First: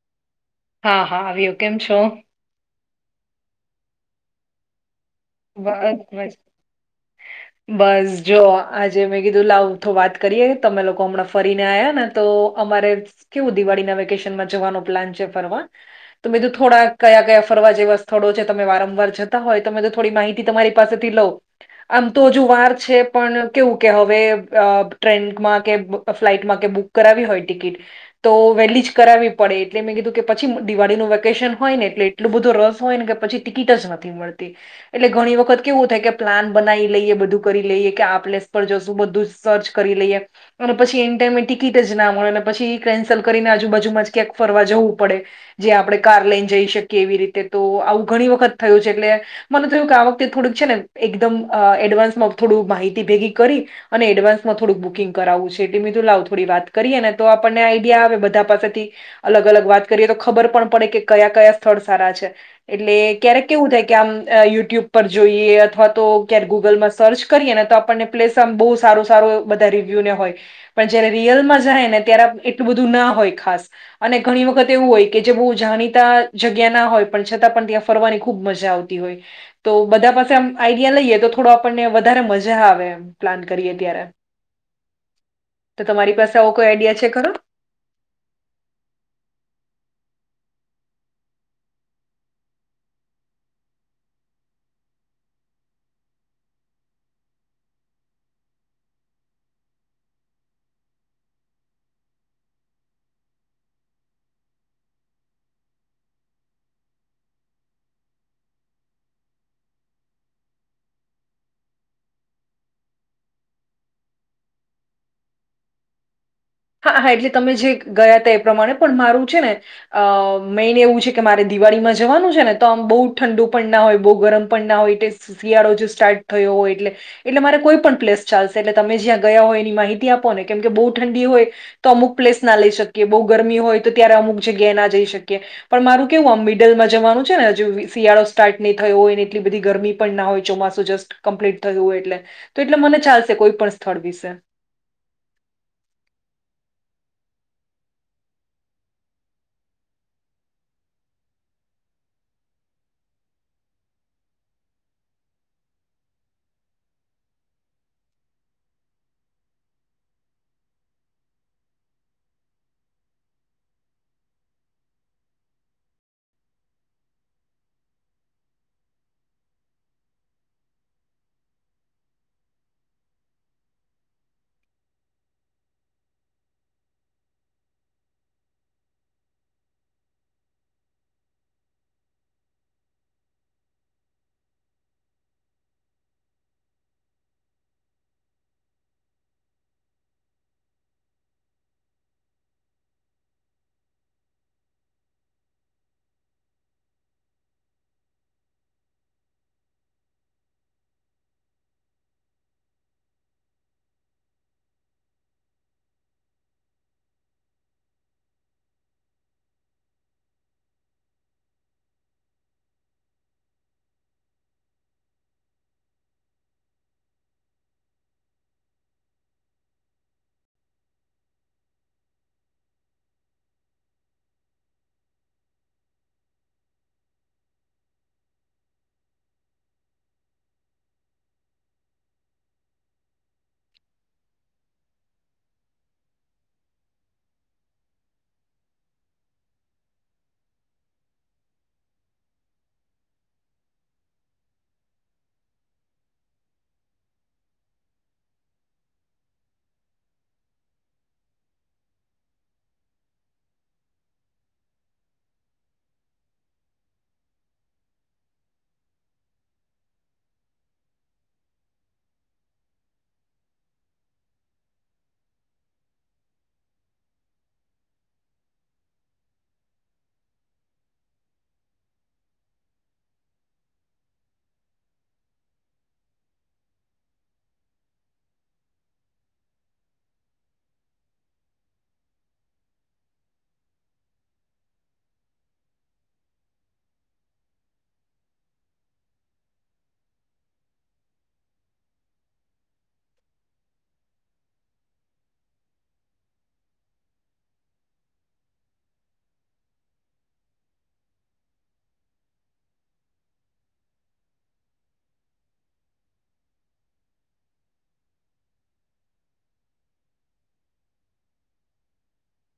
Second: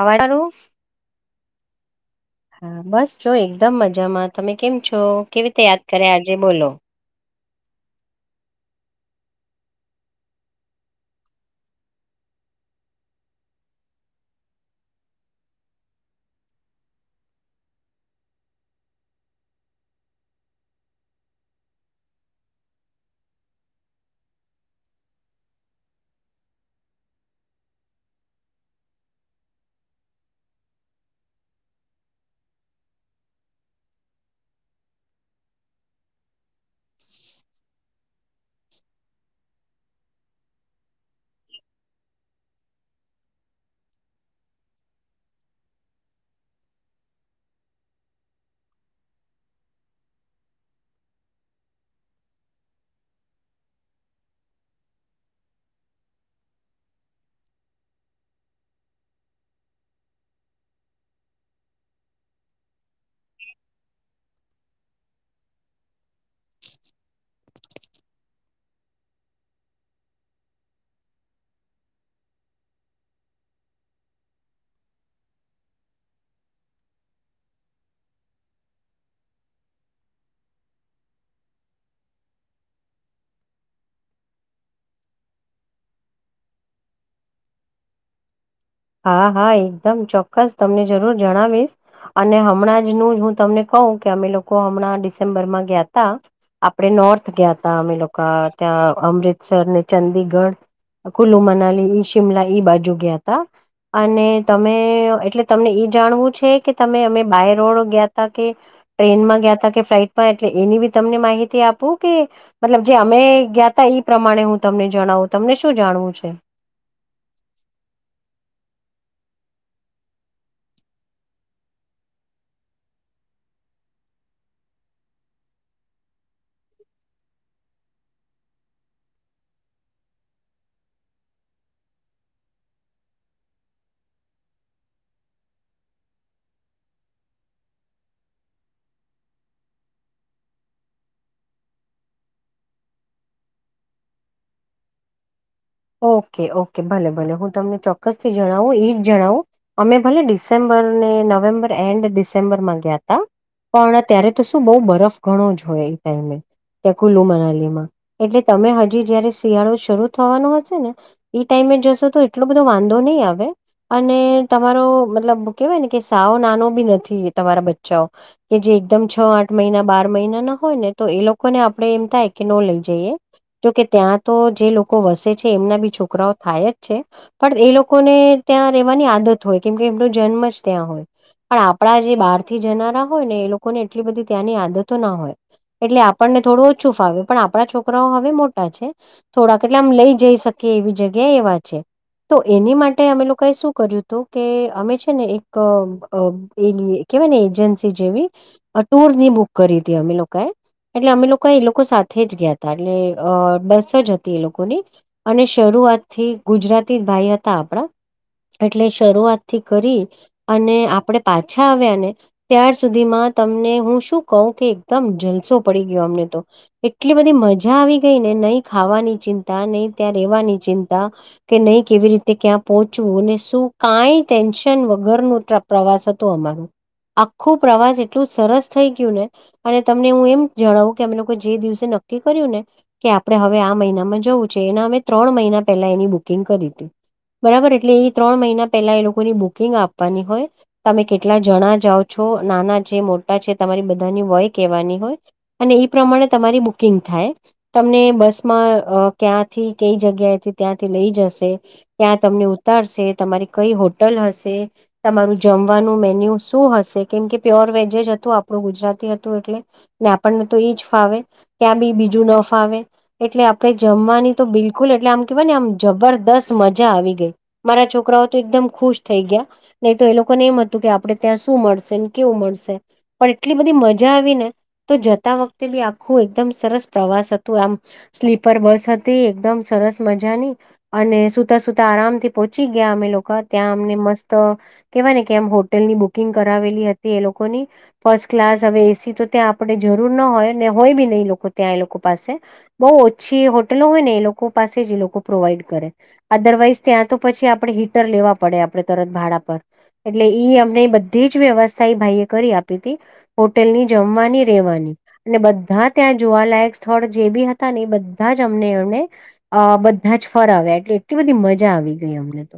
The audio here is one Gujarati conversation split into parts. અવાજું હા હા આવ્યો કેમ છો. હા બસ જો એકદમ મજામાં તમે કેમ છો. કેવી બસ રીતે યાદ કર્યા મજામાં આજે [inaudible] બસ જો આજે મેં કીધું લાવ તો વાત કરીએ તમે લોકો હમણાં ફરીને આવ્યા ને તો અમારે કેવું દિવાળીના વેકેશનમાં જવાનો પ્લાન છે ફરવા. તો બીધું થોડા કયા કયા ફરવા જેવા સ્થળો છે તમે વારંવાર જતા હોય તોમે. થોડી માહિતી તમારી પાસેથી લોવ. આમ તો હજુ વાર છે, પણ કેવું કે હવે ટ્રેનમાં કે ફ્લાઈટમાં કે બુક કરાવી હોય ટિકિટ. તો વહેલી જ કરાવવી પડે એટલે મેં કીધું કે પછી દિવાળીનું વેકેશન હોય ને એટલે એટલું બધું રસ હોય ને કે પછી ટિકિટ જ નથી મળતી. એટલે ઘણી વખત કેવું થાય કે પ્લાન બનાવી લઈએ બધું કરી લઈએ કે આપ પ્લેસ પર જશું બધું સર્ચ કરી લઈએ અને પછી એને ટાઈમે ટિકિટ જ ના મળે અને પછી કેન્સલ કરીને આજુબાજુમાં જ ક્યાંક ફરવા જવું પડે જે આપણે કાર લઈને જઈ શકીએ એવી રીતે તો આવું ઘણી વખત થયું છે એટલે મને થયું કે, આ વખતે થોડુંક છે ને, એકદમ એડવાન્સમાં થોડું માહિતી ભેગી કરી. અને એડવાન્સમાં થોડુંક બુકિંગ કરાવવું છે, એટલે લાવ થોડી વાત કરીએ ને, તો આપણને આઈડિયા આવે બધા પાસેથી. અલગ અલગ વાત કરીએ તો ખબર પણ પડે કે, કયા કયા સ્થળ સારા છે. એટલે ક્યારેક એવું થાય કે, આમ યુટ્યુબ પર જોઈએ અથવા તો ક્યારે ગૂગલમાં સર્ચ કરીએ ને, તો આપણને પ્લેસ બહુ સારું સારું, બધા રિવ્યુ ને હોય. પણ જયારે રિયલમાં જાય ને, ત્યારે એટલું બધું ના હોય ખાસ. અને ઘણી વખત એવું હોય કે, જે બહુ જાણીતા જગ્યા ના હોય, પણ છતાં પણ ત્યાં ફરવાની ખુબ મજા આવતી. તો બધા પાસે આમ આઈડિયા લઈએ તો થોડો આપણને વધારે મજા આવે. પ્લાન કરીએ ત્યારે. [unintelligible] તો તમારી પાસે આવો કોઈ આઈડિયા છે ખરો? હા, હા. એકદમ ચોક્કસ તમને જરૂર જણાવીશ. અને હમણાં જ નું, હું તમને કહું કે અમે લોકો હમણાં ડિસેમ્બરમાં ગયા હતા. આપણે નોર્થ ગયા હતા ને, અમે લોકો ત્યાં અમૃતસર ને ચંદીગઢ. કુલ્લુ મનાલી, ઈ શિમલા ઈ બાજુ ગયા હતા. અને તમે, એટલે તમને ઈ જાણવું છે કે તમે અમે બાય રોડ ગયા હતા કે? ટ્રેનમાં ગયા હતા કે ફ્લાઈટમાં? એટલે એની બી તમને માહિતી આપું કે. મતલબ, જે અમે ગયા હતા એ પ્રમાણે હું તમને જણાવું. તમને શું જાણવું છે? હા, હા, એટલે તમે જે ગયા હતા એ પ્રમાણે પણ મારું છે ને. અ મેઇન એવું છે કે, મારે દિવાળીમાં જવાનું છે ને. તો આમ બહુ ઠંડુ પણ ના હોય, બહુ ગરમ પણ ના હોય, શિયાળો જ સ્ટાર્ટ થયો હોય એટલે. એટલે મારે કોઈ પણ પ્લેસ ચાલશે. એટલે તમે જ્યાં ગયા હોય એની માહિતી આપો ને, કેમ કે બહુ ઠંડી હોય તો અમુક પ્લેસ ના લઈ શકીએ, બહુ ગરમી હોય તો ત્યારે અમુક જગ્યાએ ના જઈ શકીએ. પણ મારું કેવું, આમ મિડલમાં જવાનું છે ને. હજી શિયાળો સ્ટાર્ટ નહીં થયો હોય ને, એટલી બધી ગરમી ના હોય, ચોમાસું જ કમ્પ્લીટ થયું હોય એટલે તો. એટલે મને ચાલશે કોઈ પણ સ્થળ વિશે ઓકે, ઓકે. ભલે, ભલે. હું તમને ચોક્કસથી જણાવું, એ જ જણાવું. અમે ભલે ડિસેમ્બરને નવેમ્બર એન્ડ ડિસેમ્બરમાં ગયા હતા. પણ અત્યારે તો શું, બઉ બરફ ઘણો જ હોય એ ટાઈમે? ત્યાં કુલ્લુ મનાલી માં એટલે તમે હજી જયારે શિયાળો શરૂ થવાનું હશે. ને એ ટાઈમે જશો તો એટલો બધો વાંધો નહીં આવે. અને તમારો મતલબ કેવાય ને કે, સાવ નાનો બી નથી તમારા બચ્ચાઓ. કે જે એકદમ છ-આઠ મહિના બાર મહિના ના હોય ને, તો એ લોકોને આપણે એમ થાય કે ન લઈ જઈએ. જોકે ત્યાં તો જે લોકો વસે છે, એમના બી છોકરાઓ થાય જ છે. પણ એ લોકોને ત્યાં રહેેવાની આદત હોય, કેમકે એમનો જન્મ જ ત્યાં હોય. પણ આપણા જે બહાર થી જનારા હોય ને, એ લોકોને એટલી બધી ત્યાંની આદતો ના હોય. એટલે આપણને થોડું ઓછું ફાવ્યું, પણ આપણા છોકરાઓ હવે મોટા છે થોડાક. એટલે આમ લઈ જઈ શકીએ એવી જગ્યા એવા છે. તો એની માટે અમે લોકોએ શું કર્યું હતું કે, અમે છે ને એક એ કેવાય ને, એજન્સી જેવી ટુર ની બુક કરી હતી અમે લોકોએ. એટલે અમે લોકો એ લોકો સાથે જ ગયા હતા, એટલે અ બસ જ હતી એ લોકોની. અને શરૂઆત થી ગુજરાતી ભાઈ હતા આપણા. એટલે શરૂઆત થી કરી અને આપણેે પાછા આવ્યા ને. ત્યાર સુધીમાં તમને હું શું કહું કે, એકદમ જલસો પડી ગયો અમને તો. એટલી બધી મજા આવી ગઈ ને, નહીં ખાવાની ચિંતા, નહીં ત્યાં રેવાની ચિંતા. કે નહીં, કેવી રીતે ક્યાં પહોંચવું ને શું.. કંઈ ટેન્શન વગરનું ત. પ્રવાસ હતો અમારો. આખું પ્રવાસ એટલું સરસ થઈ ગયું ને. અને તમને હું એમ જણાવું કે, એ લોકો કો જે દિવસે નક્કી કર્યું ને કે આપણે હવે આ મહિનામાં જવું છે એના અમે ત્રણ મહિના પહેલા એની બુકિંગ કરી હતી. બરાબર એટલે એ ત્રણ મહિના પેલા એ લોકોની બુકિંગ આપવાની હોય તમે કેટલા જણા જાઓ છો નાના છે મોટા છે તમારી બધાની વોય કેહેવાની હોય. અને એ પ્રમાણે તમારી બુકિંગ થાય તમને બસમાં ક્યાંથી કઈ જગ્યાએથી ત્યાંથી લઈ જશે ત્યાં તમને ઉતારશે તમારી કઈ હોટલ હશે? તમારું જમવાનું મેન્યુ શું હશે કેમ કે પ્યોર વેજજ હતું આપણું ગુજરાતી હતું એટલે. ને આપણને તો એજ ફાવે ત્યાં બી બીજું ન ફાવે એટલે આપણે જમવાની તો બિલકુલ એટલે આમ કેવાય ને આમ જબરદસ્ત મજા આવી ગઈ. મારા છોકરાઓ તો એકદમ ખુશ થઈ ગયા. નહી તો એ લોકોને એમ હતું કે આપડણે ત્યાં શું મળશે કેવું મળશે? પણ એટલી બધી મજા આવી ને! તો જતા વખતે બી આખું એકદમ સરસ પ્રવાસ હતું આમ સ્લી પર બસ હતી એકદમ સરસ મજાની. અને સુતા સુતા આરામથી પહોંચી ગયા અમે લોકો ત્યાં અમને મસ્ત કેવાય ને કે એમ હોટેલ ની બુકિંગ કરાવેલી હતી એ લોકોની. ફર્સ્ટ ક્લાસ હવે એસી તો ત્યાં આપણે જરૂર ના હોય ને હોય બી નહીં લોકો ત્યાં એ લોકો પાસે. બહુ ઓછી હોટલો હોય ને એ લોકો પાસે જ એ લોકો પ્રોવાઈડ કરે. અદરવાઈઝ ત્યાં તો પછી આપણે હીટર લેવા પડે આપણે તરત ભાડા પર. એટલે ઈ અમને બધી જ વ્યવસ્થા એ ભાઈ એ કરી આપી હતી. હોટેલ ની જમવાની રહેેવાની. અને બધા ત્યાં જોવાલાયક સ્થળ જે બી હતા ને બ બધા જ અમને એમને બધા જ ફર આવ્યા એટલે એટલી બધી મજા આવી ગઈ અમને.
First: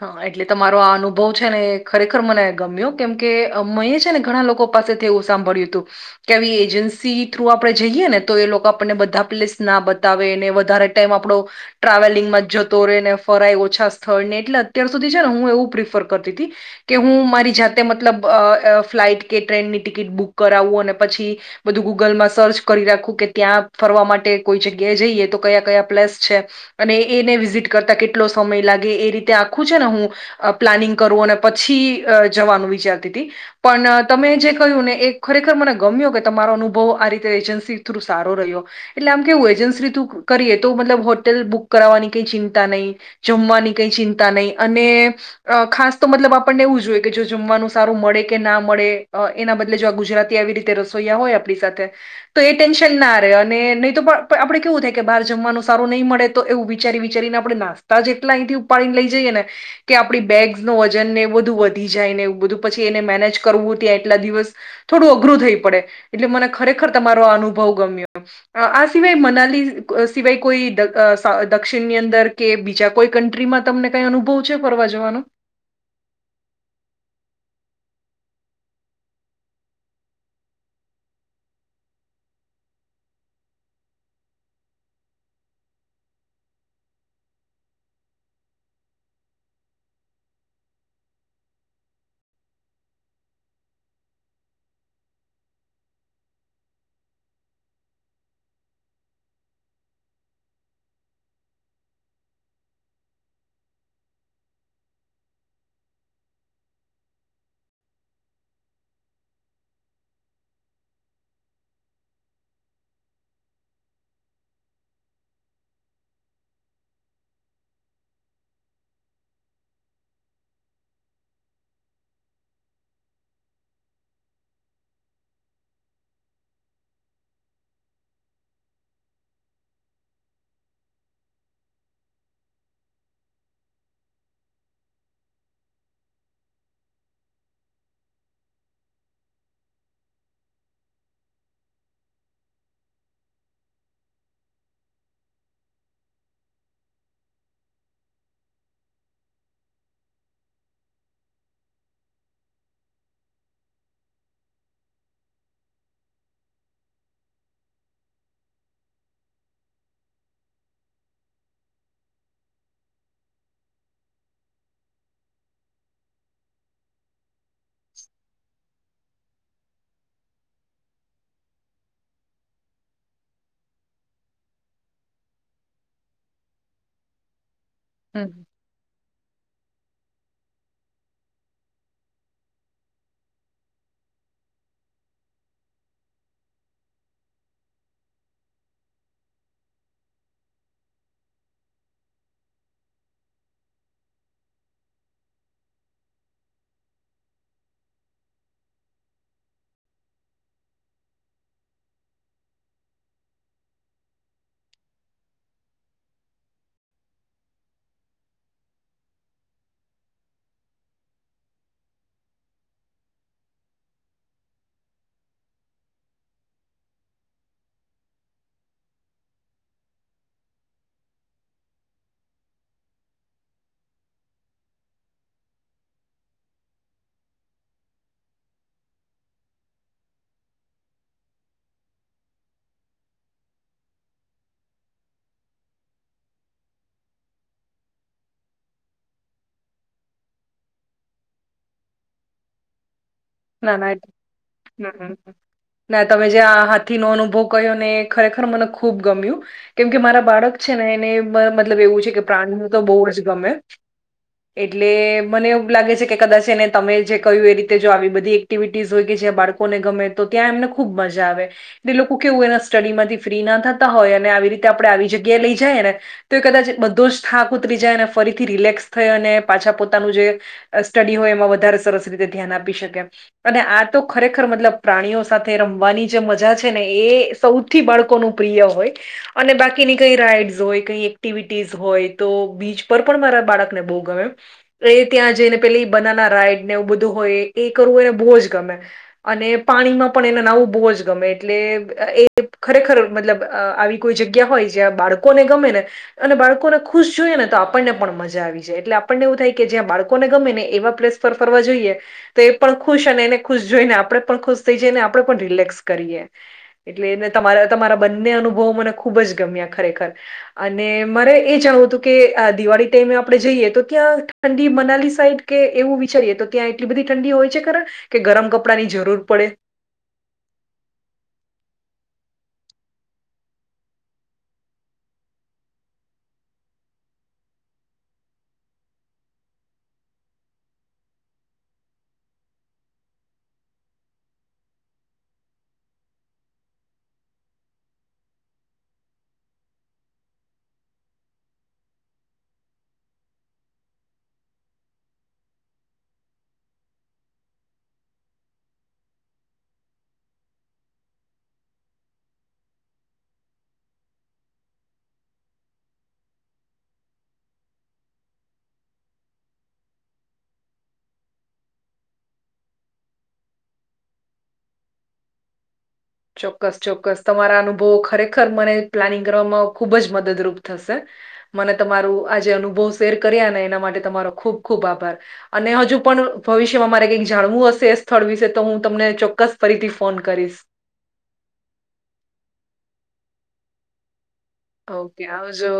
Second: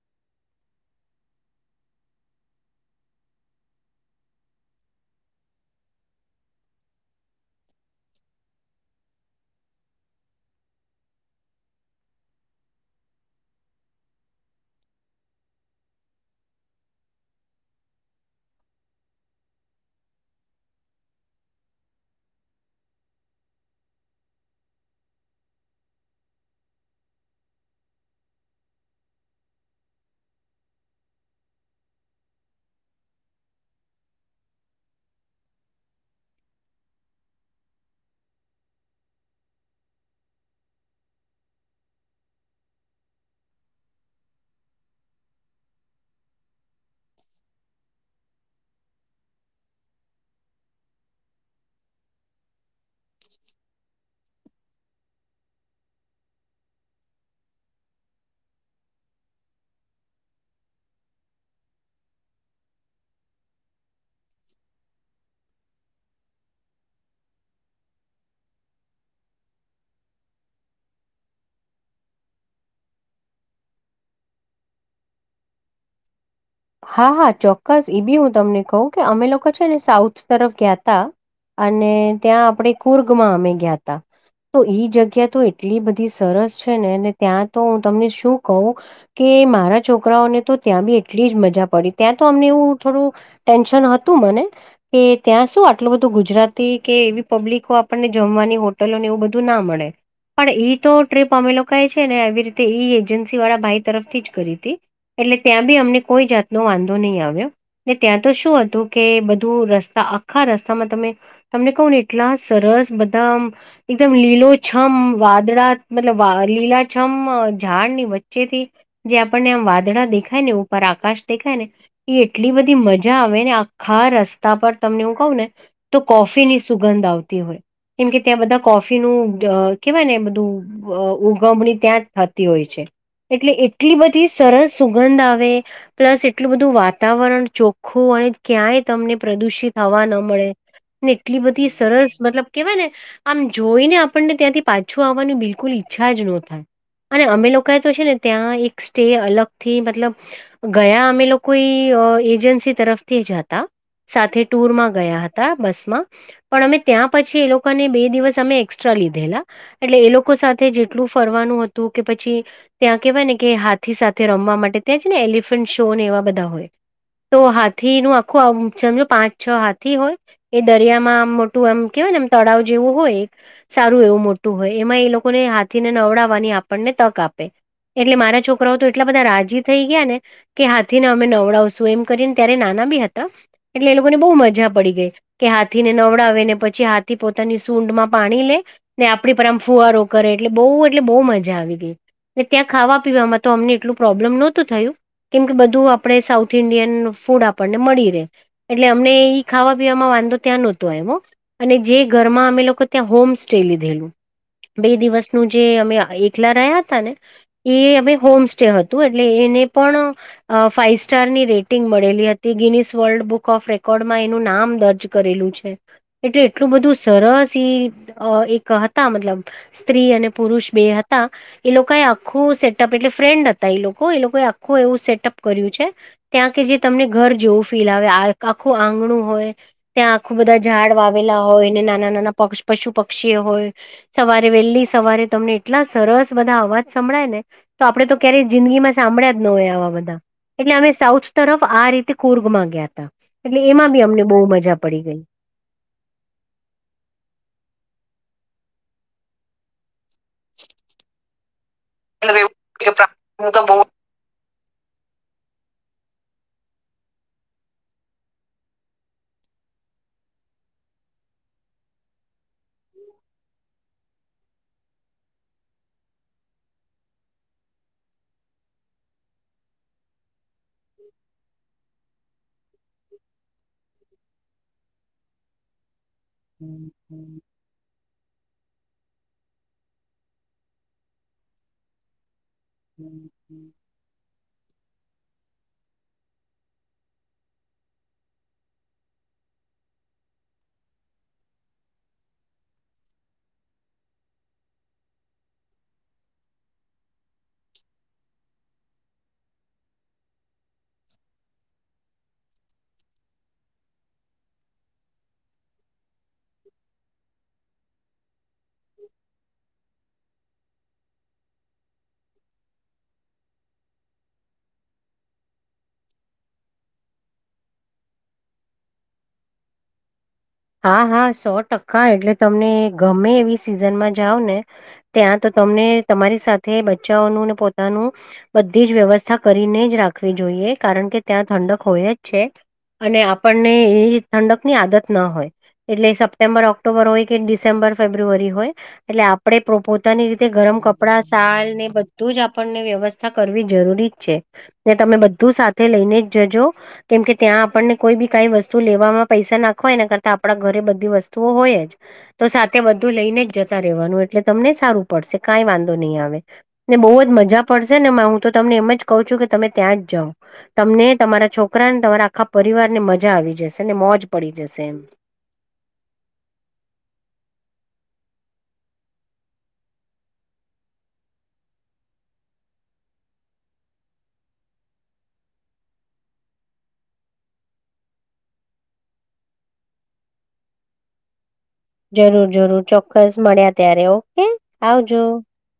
હા એટલે તમારો આ અનુભવ છે ને એ ખરેખર મને ગમ્યો કેમ કે મં છે ને ઘણા લોકો પાસેથીવું સાંભળ્યું હતું. કે આવી એજન્સી થ્રુ આપડણે જઈએ ને તો એ લોકો આપણને બધા પ્લેસ ના બતાવે એને વધારે ટમ આપડો ટ્રાવેલિંગ માં જતો રહે ને ફરાય ઓછા સ્થળ ને એટલે અત્યાર સુધી છે ને હું એવું પ્રિફર કરતી હતી. કે હું મારી જાતે મતલબ ફ્લાઈટ કે ટ્રેનની ટિકિટ બુક કરાવવું અને પછી બધું ગૂગલમાં સર્ચ કરી રાખું કે ત્યાં ફરવા માટે કોઈ જગ્યાએ જઈએ તો કયા કયા પ્લેસ છે? અને એને વિઝિટ કરતા કેટલો સમય લાગે એ રીતે ત્યા આખું છે ને હું પ્લાનિંગ કરું અને પછી જવાનું વિચારતી હતી. પણ તમે જે કહ્યું ને એ ખરેખર મને ગમ્યો કે તમારો અનુભવ આ રીતે એજન્સી થ્રુ સારો રહ્યો. એટલે આમ કેવું એજન્સી રીતું કરીએ તો મતલબ હોટેલ બુક કરાવવાની કઈ ચિંતા નહીં. જમવાની કઈ ચિંતા નહી અને અ ખાસ તો મતલબ આપણને એવું જોઈએ કે જો જમવાનું સારું મળે કે ના મળે. એના બદલે જો આ ગુજરાતી આવી રીતે રસોઈયા હોય આપણી સાથે તો એ ટેન્શન ના આવે અને નહી તો પણ આપડણે કેવું થાય કે બહાર જમવાનું સારુ નહીં મળે તો એવુ વિચારી વિચારીને આપણે નાસ્તા જેટલા અહીંથી ઉપાડીને લઈ જઈએ ને. કે આપણી બેગ્સ નું વજનને બધું વધી જાય ને બધું પછી એને મેનેજ કરવું ત્યાં એટલા દિવસ થોડું અઘરું થઈ પડે એટલે મને ખરેખર તમારો આ અનુભવ ગમ્યો. આ સિવાય મનાલી સિવાય કોઈ દક્ષિણની અંદર કે બીજા કોઈ કન્ટ્રીમાં તમને કઈ અનુભવ છે ફરવા જવાનો? હા હા ચોક્કસ એ બી હું તમને કહું કે અમે લોકો છે ને સાઉથ તરફ ગયાતા. અને ત્યાં આપણે કુર્ગમાં અમે ગયા તા. તો ઈ જગ્યા તો એટલી બધી સરસ છે નેને ત્યાં તો હું તમને શું કહું! કે મારા છોકરાઓને તો ત્યાં બી એ એટલી જ મજા પડી ત્યાં તો અમને એવું થોડું ટેન્શન હતું મને. કે ત્યાં શું આટલું બધું ગુજરાતી કે એવી પબ્લિકો આપણને જમવાની હોટલો ને એવું બધું ના મળે. પણ ઈ તો ટ્રીપ અમે લોકોએ છે ને એ રીતે ઈ એજન્સી વાળા ભાઈ તરફથી જ કરી હતી. એટલે ત્યાં બી અમને કોઈ જાતનો વાંધો નહીં આવ્યો ને ત્યાં તો શું હતું કે બધું રસ્તા આખા રસ્તામાં તમે તમને કહ ને એટલા સરસ બધા. એકદમ લીલોછમ વાદળા મતલબ લીલાછમ ઝાડની વચ્ચેથી જે આપણને આમ વાદળા દેખાય નેવ પર આકાશ દેખાય ને એ એટલી બધી મજા આવે ને આખા રસ્તા પર તમને હું કહું ને તો કોફી ની સુગંધ આવતી હોય. કેમ કે ત્યાં બધા કોફી નું કેવાય ને બધું ઉગમણી ત્યાં જ થતી હોય છે, એટલે એટલી બધી સરસ સુગંધ આવે પ્લસ એટલું બધું વાતાવરણ ચોખ્ખું અને ક્યાંય તમને પ્રદુષિત હવા ન મળે ને એટલી બધી સરસ મતલબ કેવાય ને આમ જોઈ ને આપણને ત્યાંથી પાછું આવવાની બિલકુલ ઈચ્છા જ ન થાય. અને અમે લોકોએ તો છેને, ત્યાં એક સ્ટે અલગ થી મતલબ ગયા અમે લોકો એજન્સી તરફથી જાતા સાથે ટુરમાં ગયા હતા, બસમા પણ અમે ત્યાં પછી એ લોકોને બે દિવસ અમે એક્સ્ટ્રા લીધેલા એટલે એ લોકો સાથે જેટલું ફરવાનું હતુ, કે પછી ત્યાં કેવાય ને કે હાથી, સાથે રમવા માટે ત્યાં છેને એલફ એવા બધા હોય તો હાથી, આખુંજો પાંચ છ હાથી હોય એ દરિયામાં આમ મોટું એમ કેહેવાય ને એમ તળાવ જેવું હોય, એક સારું એવું મોટું હોય એમાં એ લોકોને હાથીને નવડાવવાની આપણને તક આપે એટલે હમ. મારા છોકરાઓ તો એટલા બધા રાજી થઈ ગયા, ને કે હાથીને અમે નવડાવશું એમ કરીને ત્યારે નાના બી હતા એટલે એ લોકો ને બહુ મજા પડી ગઈ. કે હાથીને નવડાવે ને પછી હાથી પોતાની સૂડમાં પાણી લે ને આપડી પર આમ ફુવારો કરે એટલે બહુ એટલે બહુ મજા આવી ગઈ. ને ત્યાં ખાવા પીવામાં તો અમને એટલું પ્રોબ્લેમ નહો, તુ થયુ. કેમ કે બધું આપડે સાઉથ ઇન્ડિયન ફૂડ આપણને મળી રહે. એટલે અમને ઈ ખાવા પીવાવામાં વાંધો ત્યાં ન હોતો હો એમ અને જે ઘરમાં અમે લોકો ત્યાં હોમ, સ્ટે લીધેલુ બે દિવસનું જે અમે એકલા રહ્યા, હતા ને એ અમે હોમ સ્ટે હતુ, એટલે એને પણ ફાઇવ સ્ટાર ની રેટિંગ મળેલી હતી ગિનીસ વર્લ્ડ બુક ઓફ રેકોર્ડમાં એનું નામ દર્જ કરેલું છે એટલે એટલું બધું સરસ ઈ એક હતા મતલબ સ્ત્રી અને પુરુષ બે હતા. એ લોકોએ આખું સેટઅપ એટલે ફ્રેન્ડ હતા એ લોકો એ લોકોએ આખું એવું સેટઅપ કર્યું છે. ત્યાં કે જે તમને ઘર જેવું ફીલ, આવે આ આખું આંગણુ હોય. ત્યાં આખું બધા ઝાડ વાવેલા હોય ને નાના નાના પશુ પક્ષી હોય. સવારે વહેલી સવારે તમને એટલા સરસ બધા અવાજ સંભળાય ને તો આપડે તો ક્યારેય જિંદગીમાં સાંભળ્યા ન આવા બધા એટલે અમે સાઉથ તરફ આ રીતે કુર્ગ માં ગયા ત એટલે ના એમાં ના બી અમને બહુ મજા હમ પડી હમ. ગઈ. ના તમે જે આ હાથી નો અનુભવ ક્યો ને ખરેખર મને ખુબ ગમ્યુ કેમ કે મારા બાળક છે ને એને મતલબ એવું છે, કે પ્રાણનું તો ગઈ. બહુ જ ગમે એટલે મને એવું લાગે છે કે કદાચ એને તમે જે કહ્યું એ રીતે જો આવી બધી બધી એક્ટિવિટીઝ હોય કે જ્યાં બાળકોને ગમે તો ત્યાં એમને ખુબ મજા આવે એટલે લોકો કેવું એના સ્ટડીમાંથી ફ્રી ના થતા હોય અને આવી રીતે આપણે આવી જગ્યાએ લઈ જઈએ ને તો એ કદાચ બધો જ થાક ઉતરી જાય અને ફરીથી રિલેક્સ થઈ અને પાછા પોતાનું જે સ્ટડી હોય, એમાં વધારે સરસ રીતે ધ્યાન આપી શકેમ અને આ તો ખરેખર મતલબ પ્રાણીઓ સાથે રમવાની જે મજા છેને, એ સૌ થી બાળકોનું પ્રિય હોય. અને બાકીની કઈ રાઈડ્સ હોય કઈ એક્ટિવિટીઝ હોય, તો બીચ. પર પણ મારા બાળકને બહુ ગમે એ ત્યાં જઈને પેલી બનાના રાઈડ ને એવું બધું હોય. કરવું એને બોજ ગમે અને પાણીમાં પણ એને નાવું બહુ જ ગમે એટલે એ ખરેખર મતલબ આવી કોઈ જગ્યા હોય જ્યાં બાળકોને ગમે ને અને બાળકોને ખુશ જોઈએ ને તો આપણને પણ મજા આવી જાય એટલે આપણને એવું થાય કે જ્યાં બાળકોને ગમે ને એવા પ્લસ ફર ફરવા જોઈએ તો એ પણ ખુશ અને એને ખુશ જોઈને આપડણે પણ ખુશ થઈ જઈએ અને આપડણે પણ રિલેક્સ કરીએ એટલે તમારા તમારા બંને અનુભવો મને ખુબ જ ગમ્યા ખરેખર અને મારે એ ચાવું હતું કે દિવાળી ટાઈમે આપડણે જઈએ તો ત્યાં ઠંડી મનાલી સાઈડ કે એવું વિચારીએ તો ત્યાં એટલી બધી ઠંડી હોય છે ખણ કે ગરમ કપડાંની જરૂર પડે હા હા સો ટકા એટલે તમને ગમે એવી સિઝનમાં જાાવ ને ત્યાં તો તમને તમારી સાથે બચ્ચાઓનું ને પોતાનું બધી જ વ્યવસ્થા કરીને જ રાખવી જોઈએ કારણ કે ત્યાં ઠંડક હોય જ છે અને આપણને એ ઠંડક ની આદત ના હોય એટલે સપ્ટેમ્બર ઓક્ટોબર હોય કે ડિસેમ્બર ફેબ્રુઆરી હોય એટલે આપણેે પોતાની રીતે ગરમ કપડા શાલ ને બધું જ આપણને વ્યવસ્થા કરવી જરૂરી જ છે ને તમે બધું સાથે લઈને જ જજો કેમ કે ત્યાં આપણને કોઈ બી કઈ વસ્તુ લેવામાં પૈસા નાખોયના કરતા આપણા ઘરે બધી વસ્તુઓ હોય જ તો સાથે બધું લઈને જ જતા રહેવાનું એટલે તમને સારું પડશે કાંઈ વાંધો નહીં આવે ને બહુ જ મજા પડશે ને હું તો તમને એમ જ કહ છું કે તમે ત્યાં જ જાાવ તમને તમારા છોકરાને તમારા આખા પરિવારને મજા આવી જશે ને મોજ પડી જશે એમ ચોક્કસ ચોક્કસ તમારા અનુભવો ખરેખર મને પ્લાનિંગ કરવામાં ખુબ જ મદદરૂપ થશે મને તમારું આજ અનુભવ શેર કર્યા ને એના માટે તમારો ખુબ ખુબ આભાર અને હજુ પણ ભવિષ્યમાં મારે કઈક જાણવું હશે એ સ્થળ વિશે તો હું તમને ચોક્કસ ફરીથી ફોન કરીશ જરૂર જરૂર ચોક્કસ મળ્યા ત્યારે ઓકે ઓકે આવજો